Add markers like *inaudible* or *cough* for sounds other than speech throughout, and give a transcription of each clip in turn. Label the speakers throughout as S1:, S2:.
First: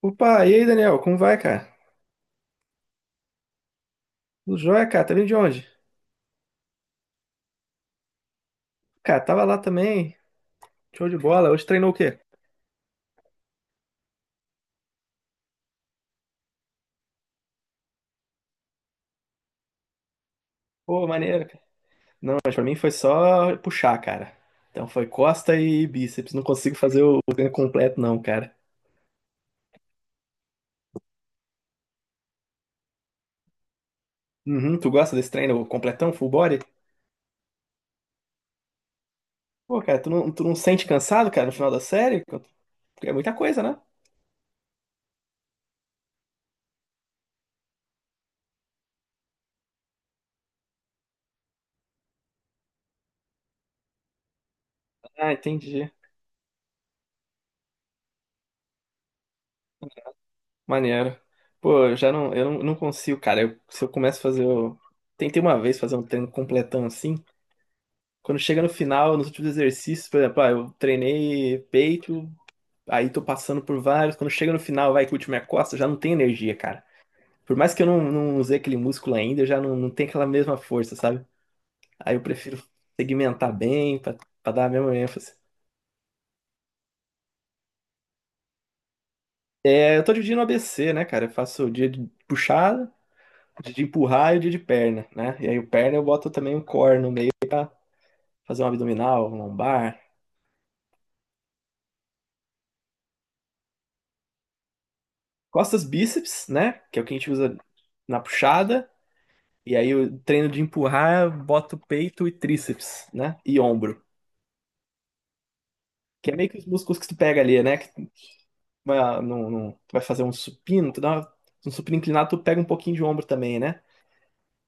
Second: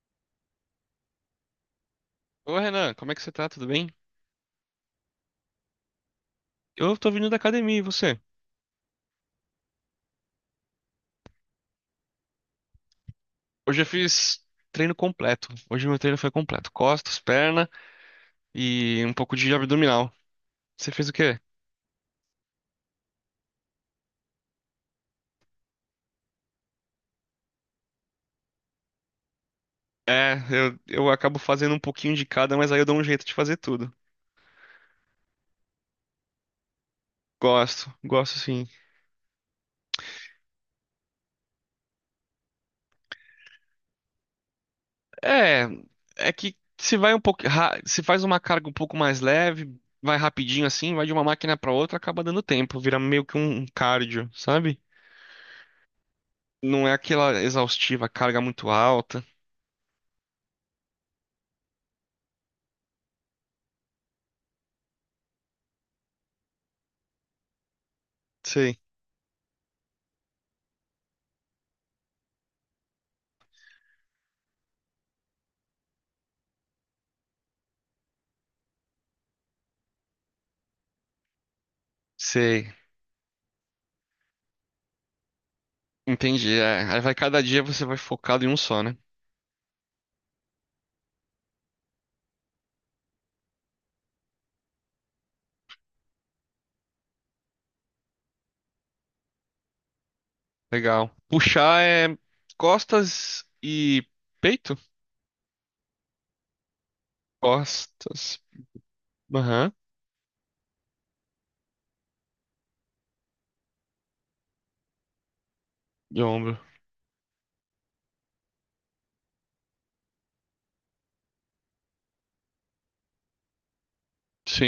S1: Opa, e aí, Daniel? Como vai, cara?
S2: Ô Renan, como é que você tá? Tudo bem?
S1: Tudo jóia, cara? Tá vindo de onde?
S2: Eu tô vindo da academia, e você?
S1: Cara, tava lá também. Show de bola. Hoje treinou o quê?
S2: Hoje eu fiz treino completo. Hoje meu treino foi completo. Costas, perna e um pouco de abdominal. Você
S1: Pô,
S2: fez o quê?
S1: maneiro, cara. Não, mas pra mim foi só puxar, cara. Então foi costa e bíceps. Não consigo fazer o treino completo, não, cara.
S2: É, eu acabo fazendo um pouquinho de cada, mas aí eu dou um jeito de fazer tudo.
S1: Uhum, tu gosta desse treino completão, full body?
S2: Gosto, gosto sim.
S1: Pô, cara, tu não sente cansado, cara, no final da série? Porque é muita coisa, né?
S2: É, é que se vai um pouco, se faz uma carga um pouco mais leve, vai rapidinho assim, vai de uma máquina pra outra, acaba dando tempo, vira meio que um cardio, sabe?
S1: Ah, entendi.
S2: Não é aquela exaustiva, carga muito alta.
S1: Maneiro. Pô, eu não consigo, cara. Se eu começo a fazer o... Tentei uma vez fazer um treino completão assim. Quando chega no
S2: Sei.
S1: final, nos últimos exercícios, por exemplo, ah, eu treinei peito, aí tô passando por vários. Quando chega no final, vai que o último é costa, eu já não tem energia, cara. Por mais que eu não usei aquele músculo ainda, eu já não tenho aquela mesma força, sabe? Aí eu prefiro
S2: Sei.
S1: segmentar bem pra dar a mesma ênfase.
S2: Entendi. É. Aí vai cada dia você vai focado em um só, né?
S1: É, eu tô dividindo o ABC, né, cara? Eu faço o dia de puxada, o dia de empurrar e o dia de perna, né? E aí o perna eu boto também um core no meio pra fazer um abdominal, um lombar.
S2: Legal. Puxar é costas e peito?
S1: Costas, bíceps, né? Que é o que a gente usa na
S2: Costas.
S1: puxada.
S2: Aham.
S1: E aí eu treino de empurrar, boto peito e tríceps, né? E ombro.
S2: E
S1: Que é meio que
S2: ombro.
S1: os músculos que tu pega ali, né? Que tu vai, ah, tu vai fazer um supino, um supino inclinado, tu pega um pouquinho de ombro também, né?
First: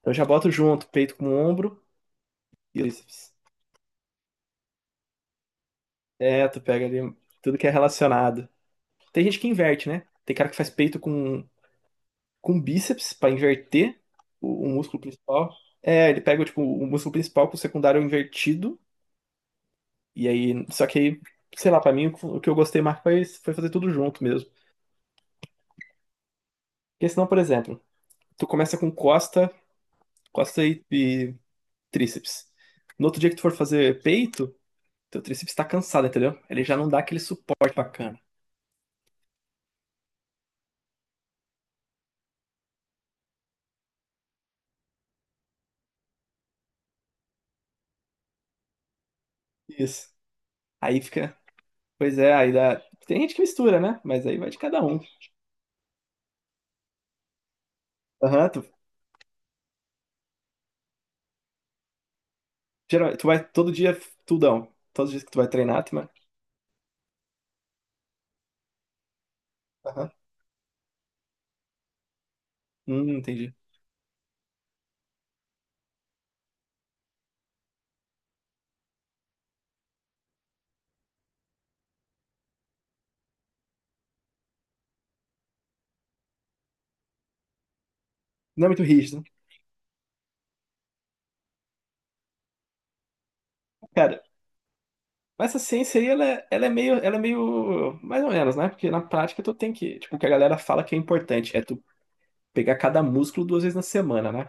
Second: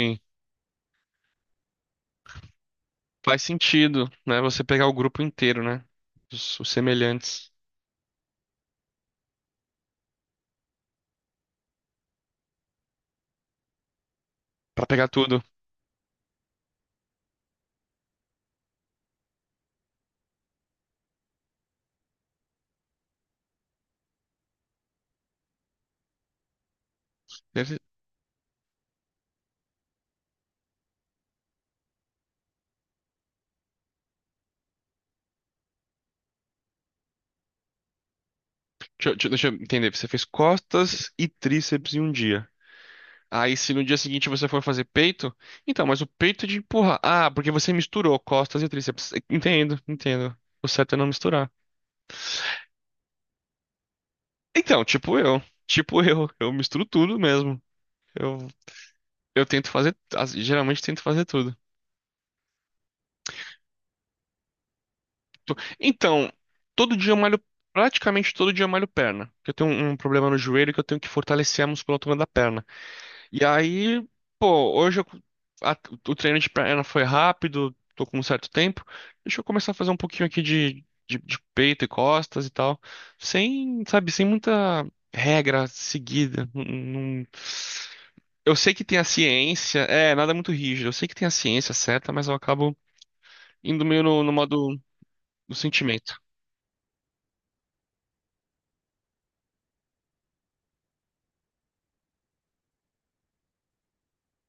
S1: Então eu já boto junto, peito com ombro e tríceps.
S2: Faz sentido, né? Você pegar o grupo inteiro, né?
S1: É, tu
S2: Os
S1: pega ali
S2: semelhantes.
S1: tudo que é relacionado. Tem gente que inverte, né? Tem cara que faz peito com bíceps pra inverter o
S2: Pra
S1: músculo
S2: pegar tudo.
S1: principal. É, ele pega, tipo, o músculo principal com o secundário invertido. E aí, só que aí, sei lá, pra mim o que eu gostei mais foi, foi fazer tudo junto mesmo. Porque senão, por
S2: Deve-
S1: exemplo, tu começa com costa, costa e tríceps. No outro dia que tu for fazer peito, teu tríceps tá cansado, entendeu? Ele já não dá aquele suporte bacana.
S2: Deixa eu entender. Você fez costas e tríceps em um dia. Aí, se no dia seguinte você for fazer peito, então, mas o peito é de empurrar. Ah, porque você misturou costas e tríceps. Entendo,
S1: Isso.
S2: entendo. O certo é
S1: Aí
S2: não
S1: fica,
S2: misturar.
S1: pois é, aí dá. Tem gente que mistura, né? Mas aí vai de cada
S2: Então,
S1: um.
S2: tipo eu. Tipo eu. Eu misturo tudo mesmo. Eu,
S1: Aham, tu,
S2: eu tento fazer. Geralmente tento fazer tudo.
S1: tu vai todo dia tudão. Todos os dias que tu vai
S2: Tu-
S1: treinar, tu vai.
S2: Então, todo dia eu malho. Praticamente todo dia eu malho perna. Porque eu tenho um
S1: Aham.
S2: problema no joelho que eu tenho que fortalecer a musculatura da perna. E
S1: Entendi.
S2: aí, pô, hoje eu- a- o treino de perna foi rápido. Tô com um certo tempo. Deixa eu começar a fazer um pouquinho aqui de peito e costas e tal. Sem, sabe, sem muita regra seguida. Não. Eu
S1: Não é
S2: sei
S1: muito
S2: que tem a
S1: rígido.
S2: ciência, é, nada muito rígido. Eu sei que tem a ciência certa, mas eu acabo indo meio
S1: Cara,
S2: no modo
S1: mas
S2: do
S1: essa ciência aí,
S2: sentimento.
S1: ela é meio, mais ou menos, né? Porque na prática tu tem que, tipo, o que a galera fala que é importante é tu pegar cada músculo 2 vezes na semana, né?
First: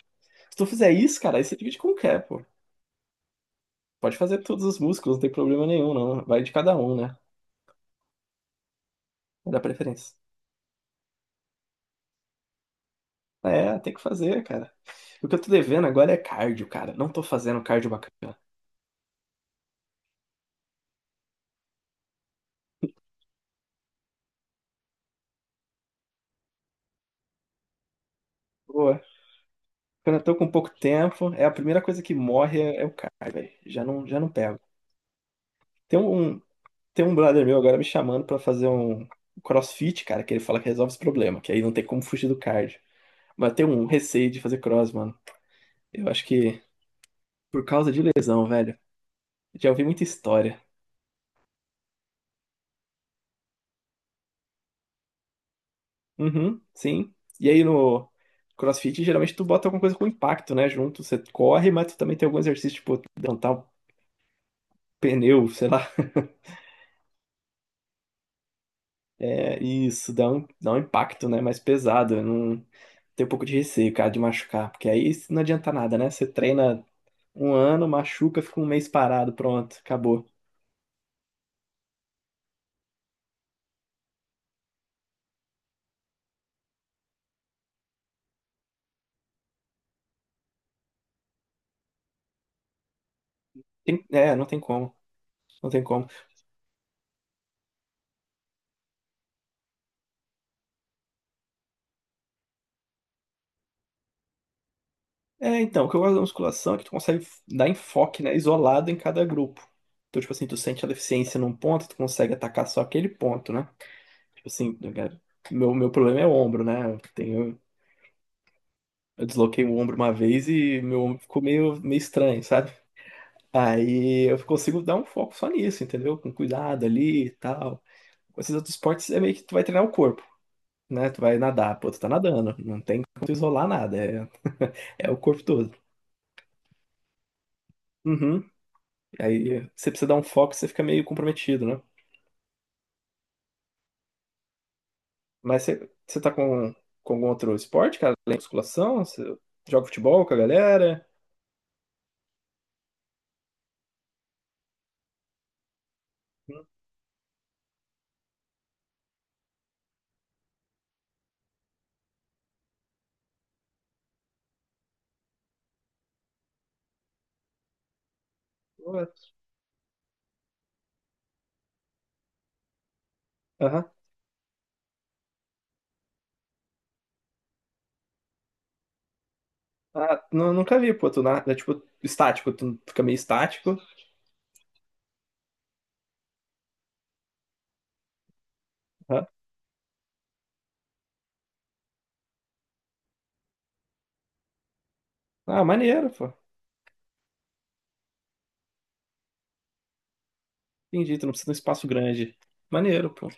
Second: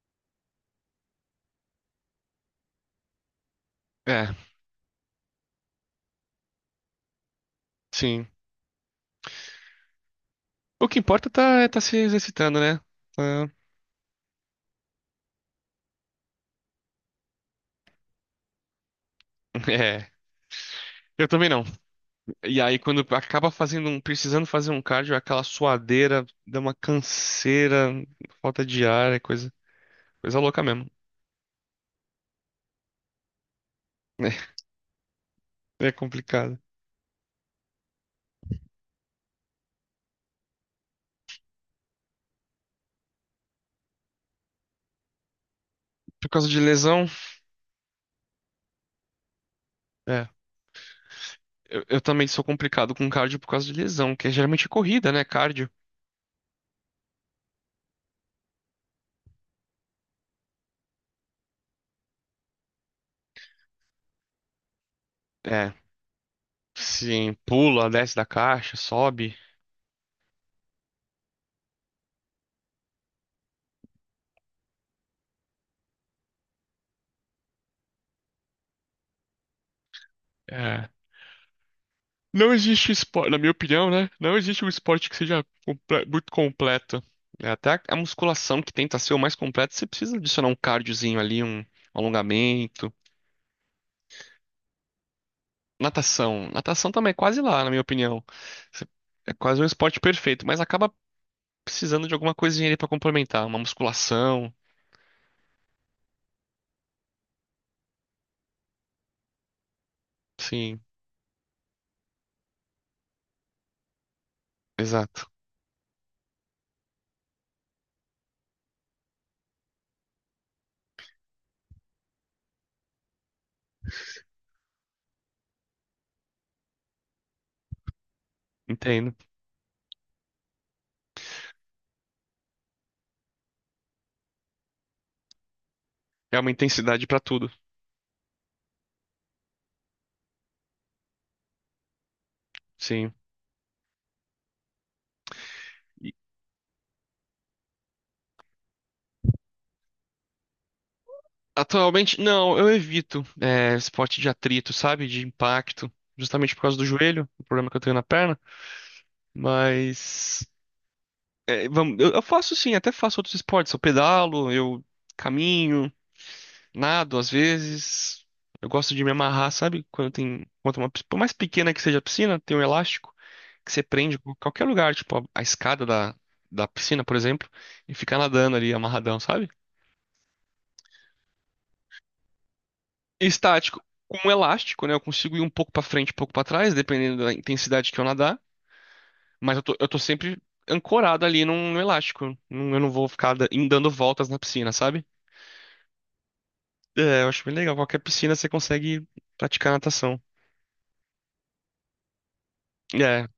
S1: Se tu fizer isso, cara, aí você divide com o quê, pô? Pode
S2: É,
S1: fazer todos os músculos, não tem problema nenhum, não. Vai de cada um, né?
S2: sim.
S1: Vai dar preferência.
S2: O que importa tá, é tá se exercitando, né? Tá-
S1: É, tem que fazer, cara. O que eu tô devendo agora é cardio, cara. Não tô fazendo cardio bacana.
S2: *laughs* É, eu também não. E aí, quando acaba fazendo um, precisando fazer um cardio, é aquela suadeira, dá uma canseira, falta de
S1: Boa.
S2: ar, é coisa,
S1: Quando eu tô
S2: coisa
S1: com
S2: louca
S1: pouco
S2: mesmo.
S1: tempo, é a primeira coisa que morre é, é o cardio, velho. Já não pego.
S2: *laughs* É, é
S1: Tem um,
S2: complicado.
S1: Tem um brother meu agora me chamando pra fazer um CrossFit, cara, que ele fala que resolve esse problema, que aí não tem como fugir do cardio. Mas eu tenho um receio de fazer cross, mano. Eu acho
S2: Por causa de
S1: que
S2: lesão,
S1: Por causa de lesão, velho. Já ouvi muita
S2: é.
S1: história.
S2: Eu também sou complicado com cardio por causa de lesão, que é geralmente corrida, né? Cardio.
S1: Uhum, sim. E aí no CrossFit, geralmente tu bota alguma coisa com impacto, né? Junto, você corre, mas tu também tem algum exercício, tipo, levantar um pneu, sei
S2: É,
S1: lá.
S2: sim, pula, desce da caixa, sobe.
S1: É, isso, dá um impacto, né? Mais pesado. Eu não tenho um pouco de receio, cara, de machucar. Porque aí não adianta nada, né? Você treina 1 ano, machuca, fica 1 mês parado, pronto, acabou.
S2: É. Não existe esporte, na minha opinião, né? Não existe um esporte que seja muito completo. É, até a musculação que tenta ser o mais completo, você precisa adicionar um cardiozinho ali, um alongamento.
S1: É, não tem como. Não tem como.
S2: Natação. Natação também é quase lá, na minha opinião. Você- É quase um esporte perfeito, mas acaba precisando de alguma coisinha ali pra complementar. Uma musculação.
S1: É, então, o que eu gosto da musculação é que tu consegue dar enfoque, né? Isolado em cada grupo. Então, tipo assim, tu
S2: Sim,
S1: sente a deficiência num ponto, tu consegue atacar só aquele ponto, né? Tipo assim,
S2: exato.
S1: meu problema é o ombro, né? Eu tenho, eu desloquei o ombro uma vez e meu ombro ficou meio estranho, sabe? Aí eu consigo dar um foco só nisso, entendeu? Com cuidado ali e tal. Com esses outros esportes
S2: Entendo.
S1: é meio que tu vai treinar o corpo. Né? Tu vai nadar, pô, tu tá nadando, não tem como tu isolar nada, é, *laughs* é o corpo todo.
S2: É uma intensidade pra tudo.
S1: Uhum. Aí você precisa dar um foco, você fica meio comprometido, né?
S2: Sim.
S1: Mas você, com algum outro esporte, cara? Além da musculação? Você joga futebol com a galera?
S2: Atualmente, não, eu evito é, esporte de atrito, sabe? De impacto, justamente por
S1: Hum,
S2: causa do joelho, o problema que eu tenho na perna. Mas é, vamos, eu faço sim, até faço outros esportes. Eu pedalo, eu caminho, nado às vezes. Eu gosto de
S1: ué.
S2: me amarrar, sabe? Quando tem uma, por mais pequena que seja a piscina, tem um elástico que você
S1: Aham.
S2: prende em qualquer lugar, tipo a escada da piscina, por exemplo, e fica nadando ali amarradão, sabe?
S1: Ah, nunca vi, pô, tu nada, é tipo estático, tu fica meio estático.
S2: Estático com um elástico, né? Eu consigo ir um pouco pra frente, um pouco pra trás, dependendo da intensidade que eu nadar.
S1: Aham.
S2: Mas eu tô sempre ancorado ali num elástico. Não- Eu não vou ficar indo dando voltas na piscina, sabe?
S1: Ah, maneiro, pô.
S2: É, eu acho bem legal. Qualquer piscina você consegue praticar natação.
S1: Entendi, tu não precisa de um espaço grande. Maneiro, pô.
S2: É,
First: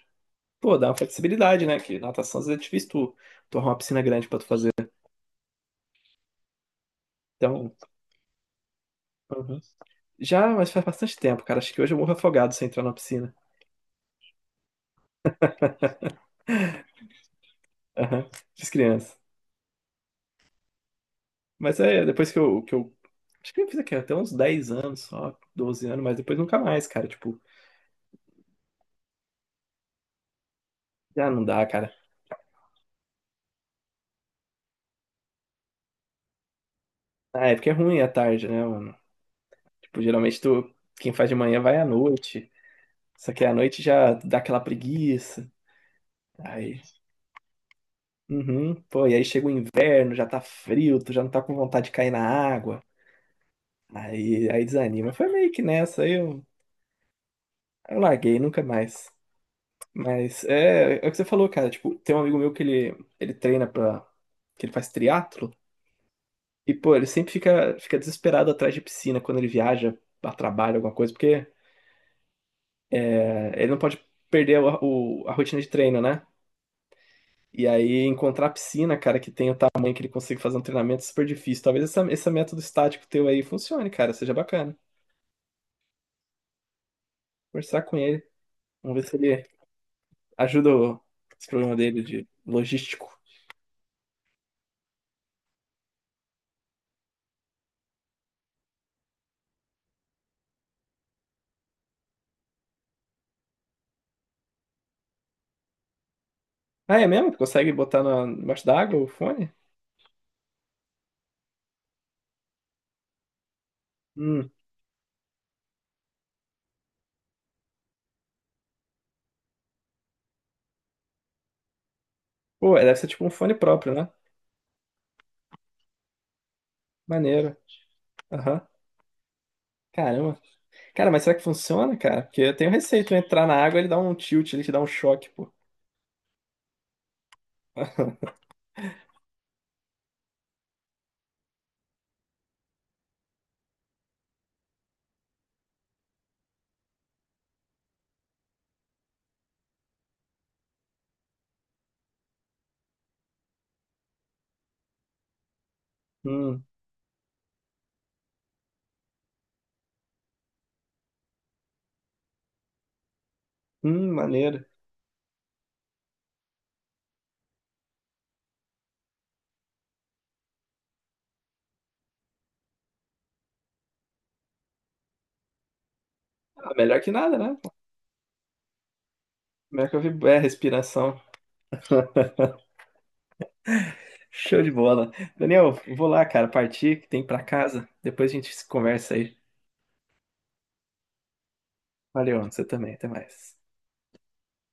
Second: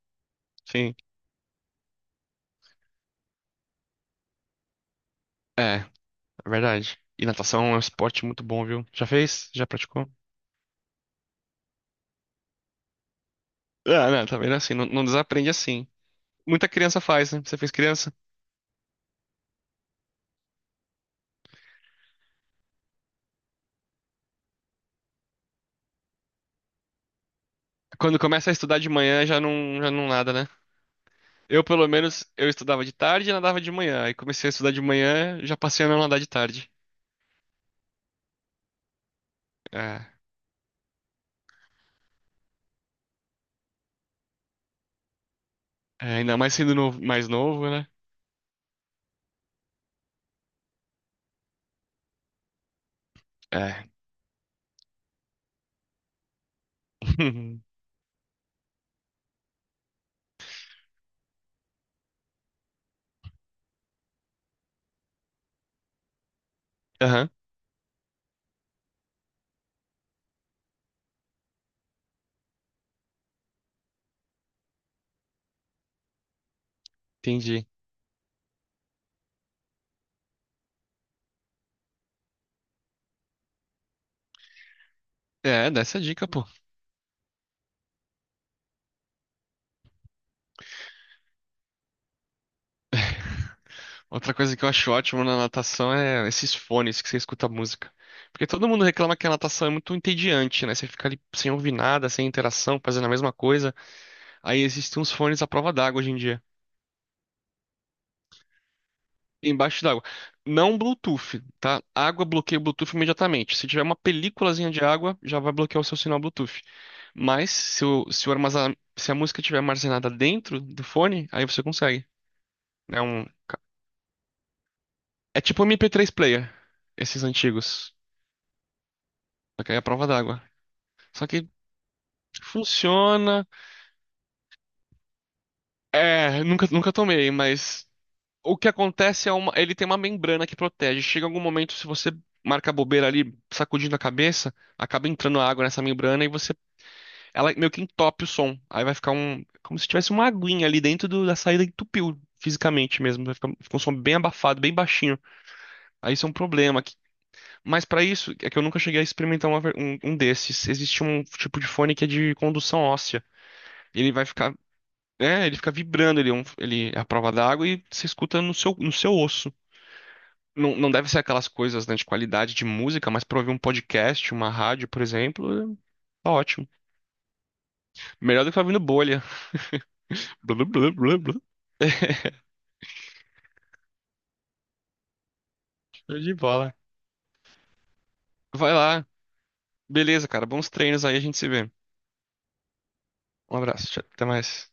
S1: Pô, dá
S2: sim.
S1: uma flexibilidade, né? Que natação às vezes é difícil tu arrumar uma piscina grande pra tu fazer. Né?
S2: É, é verdade. E natação
S1: Então,
S2: é um esporte muito bom, viu? Já fez?
S1: uhum.
S2: Já praticou?
S1: Já, mas faz bastante tempo, cara. Acho que hoje eu morro afogado se eu entrar na piscina.
S2: Ah, não, tá vendo assim? Não, não desaprende assim. Muita criança faz, né? Você fez criança?
S1: Aham, fiz criança. Mas é, depois que eu. Acho que eu fiz aqui até uns 10 anos, só 12 anos, mas depois nunca mais, cara. Tipo,
S2: Quando começa a estudar de manhã já não nada, né?
S1: já não dá,
S2: Eu, pelo
S1: cara.
S2: menos, eu estudava de tarde e nadava de manhã. Aí comecei a estudar de manhã, já passei a não nadar de tarde.
S1: Ah, é porque é ruim à tarde, né, mano? Tipo,
S2: É,
S1: geralmente tu, quem faz de manhã vai à noite. Só que à noite já dá aquela preguiça.
S2: é, ainda mais sendo
S1: Aí,
S2: mais novo, né?
S1: uhum, pô, e aí chega o inverno, já tá frio, tu já não tá com vontade de cair na água.
S2: É.
S1: Aí desanima. Foi meio que nessa,
S2: *laughs*
S1: eu larguei, nunca mais. Mas é, é o que você falou, cara. Tipo, tem um amigo meu ele treina pra. Que ele faz triatlo e, pô,
S2: Aham,
S1: fica desesperado atrás de piscina quando ele viaja a trabalho, alguma coisa, porque é, ele não pode perder a rotina de treino, né? E
S2: entendi.
S1: aí encontrar a piscina, cara, que tem o tamanho que ele consiga fazer um treinamento é super difícil. Talvez esse método estático teu aí funcione, cara, seja bacana.
S2: É, dá essa dica, pô.
S1: Conversar com ele, vamos ver se ele ajuda esse problema dele de logístico.
S2: Outra coisa que eu acho ótimo na natação é esses fones que você escuta música. Porque todo mundo reclama que a natação é muito entediante, né? Você fica ali sem ouvir nada, sem interação, fazendo a mesma coisa. Aí existem uns fones à prova d'água hoje em dia.
S1: Ah, é mesmo? Consegue botar na, embaixo d'água o fone?
S2: Embaixo d'água. Não Bluetooth, tá? Água bloqueia o Bluetooth imediatamente. Se tiver uma
S1: Hum.
S2: películazinha de água, já vai bloquear o seu sinal Bluetooth. Mas se o se a música estiver armazenada dentro do fone, aí você consegue.
S1: Pô, deve
S2: É
S1: ser tipo
S2: um,
S1: um fone próprio, né?
S2: é tipo um MP3 player, esses
S1: Maneiro.
S2: antigos.
S1: Aham.
S2: Só que aí é a prova
S1: Caramba.
S2: d'água.
S1: Cara, mas
S2: Só
S1: será que
S2: que
S1: funciona, cara? Porque eu tenho receio, tu entrar
S2: funciona.
S1: na água, ele dá um tilt, ele te dá um choque, pô.
S2: É, nunca tomei, mas
S1: *laughs*
S2: o que acontece é uma, ele tem uma membrana que protege. Chega algum momento, se você marca a bobeira ali, sacudindo a cabeça, acaba entrando água nessa membrana e você ela meio que entope o som. Aí vai ficar um, como se tivesse uma aguinha ali dentro da saída, entupiu fisicamente mesmo. Vai ficar, um, fica um som bem abafado, bem baixinho. Aí isso é um
S1: Hum,
S2: problema. Que- Mas pra isso, é que eu nunca cheguei a experimentar uma um, um desses. Existe um tipo de fone que é de condução óssea. Ele vai ficar,
S1: maneiro.
S2: é, ele fica vibrando, ele é, ele é a prova d'água e você escuta no seu, no seu osso. Não, não deve ser aquelas coisas, né, de qualidade de música, mas pra ouvir um podcast, uma rádio, por exemplo, é, tá ótimo.
S1: Ah, melhor que nada, né?
S2: Melhor do que ficar ouvindo bolha.
S1: Melhor que eu vi é, respiração.
S2: *laughs*
S1: *laughs* Show de bola. Daniel, vou
S2: Show
S1: lá,
S2: de
S1: cara,
S2: bola.
S1: partir, que tem pra casa. Depois a gente se
S2: Vai lá.
S1: conversa aí.
S2: Beleza, cara. Bons treinos aí, a gente se vê.
S1: Valeu, você também, até mais.
S2: Um abraço. Tchau, até mais.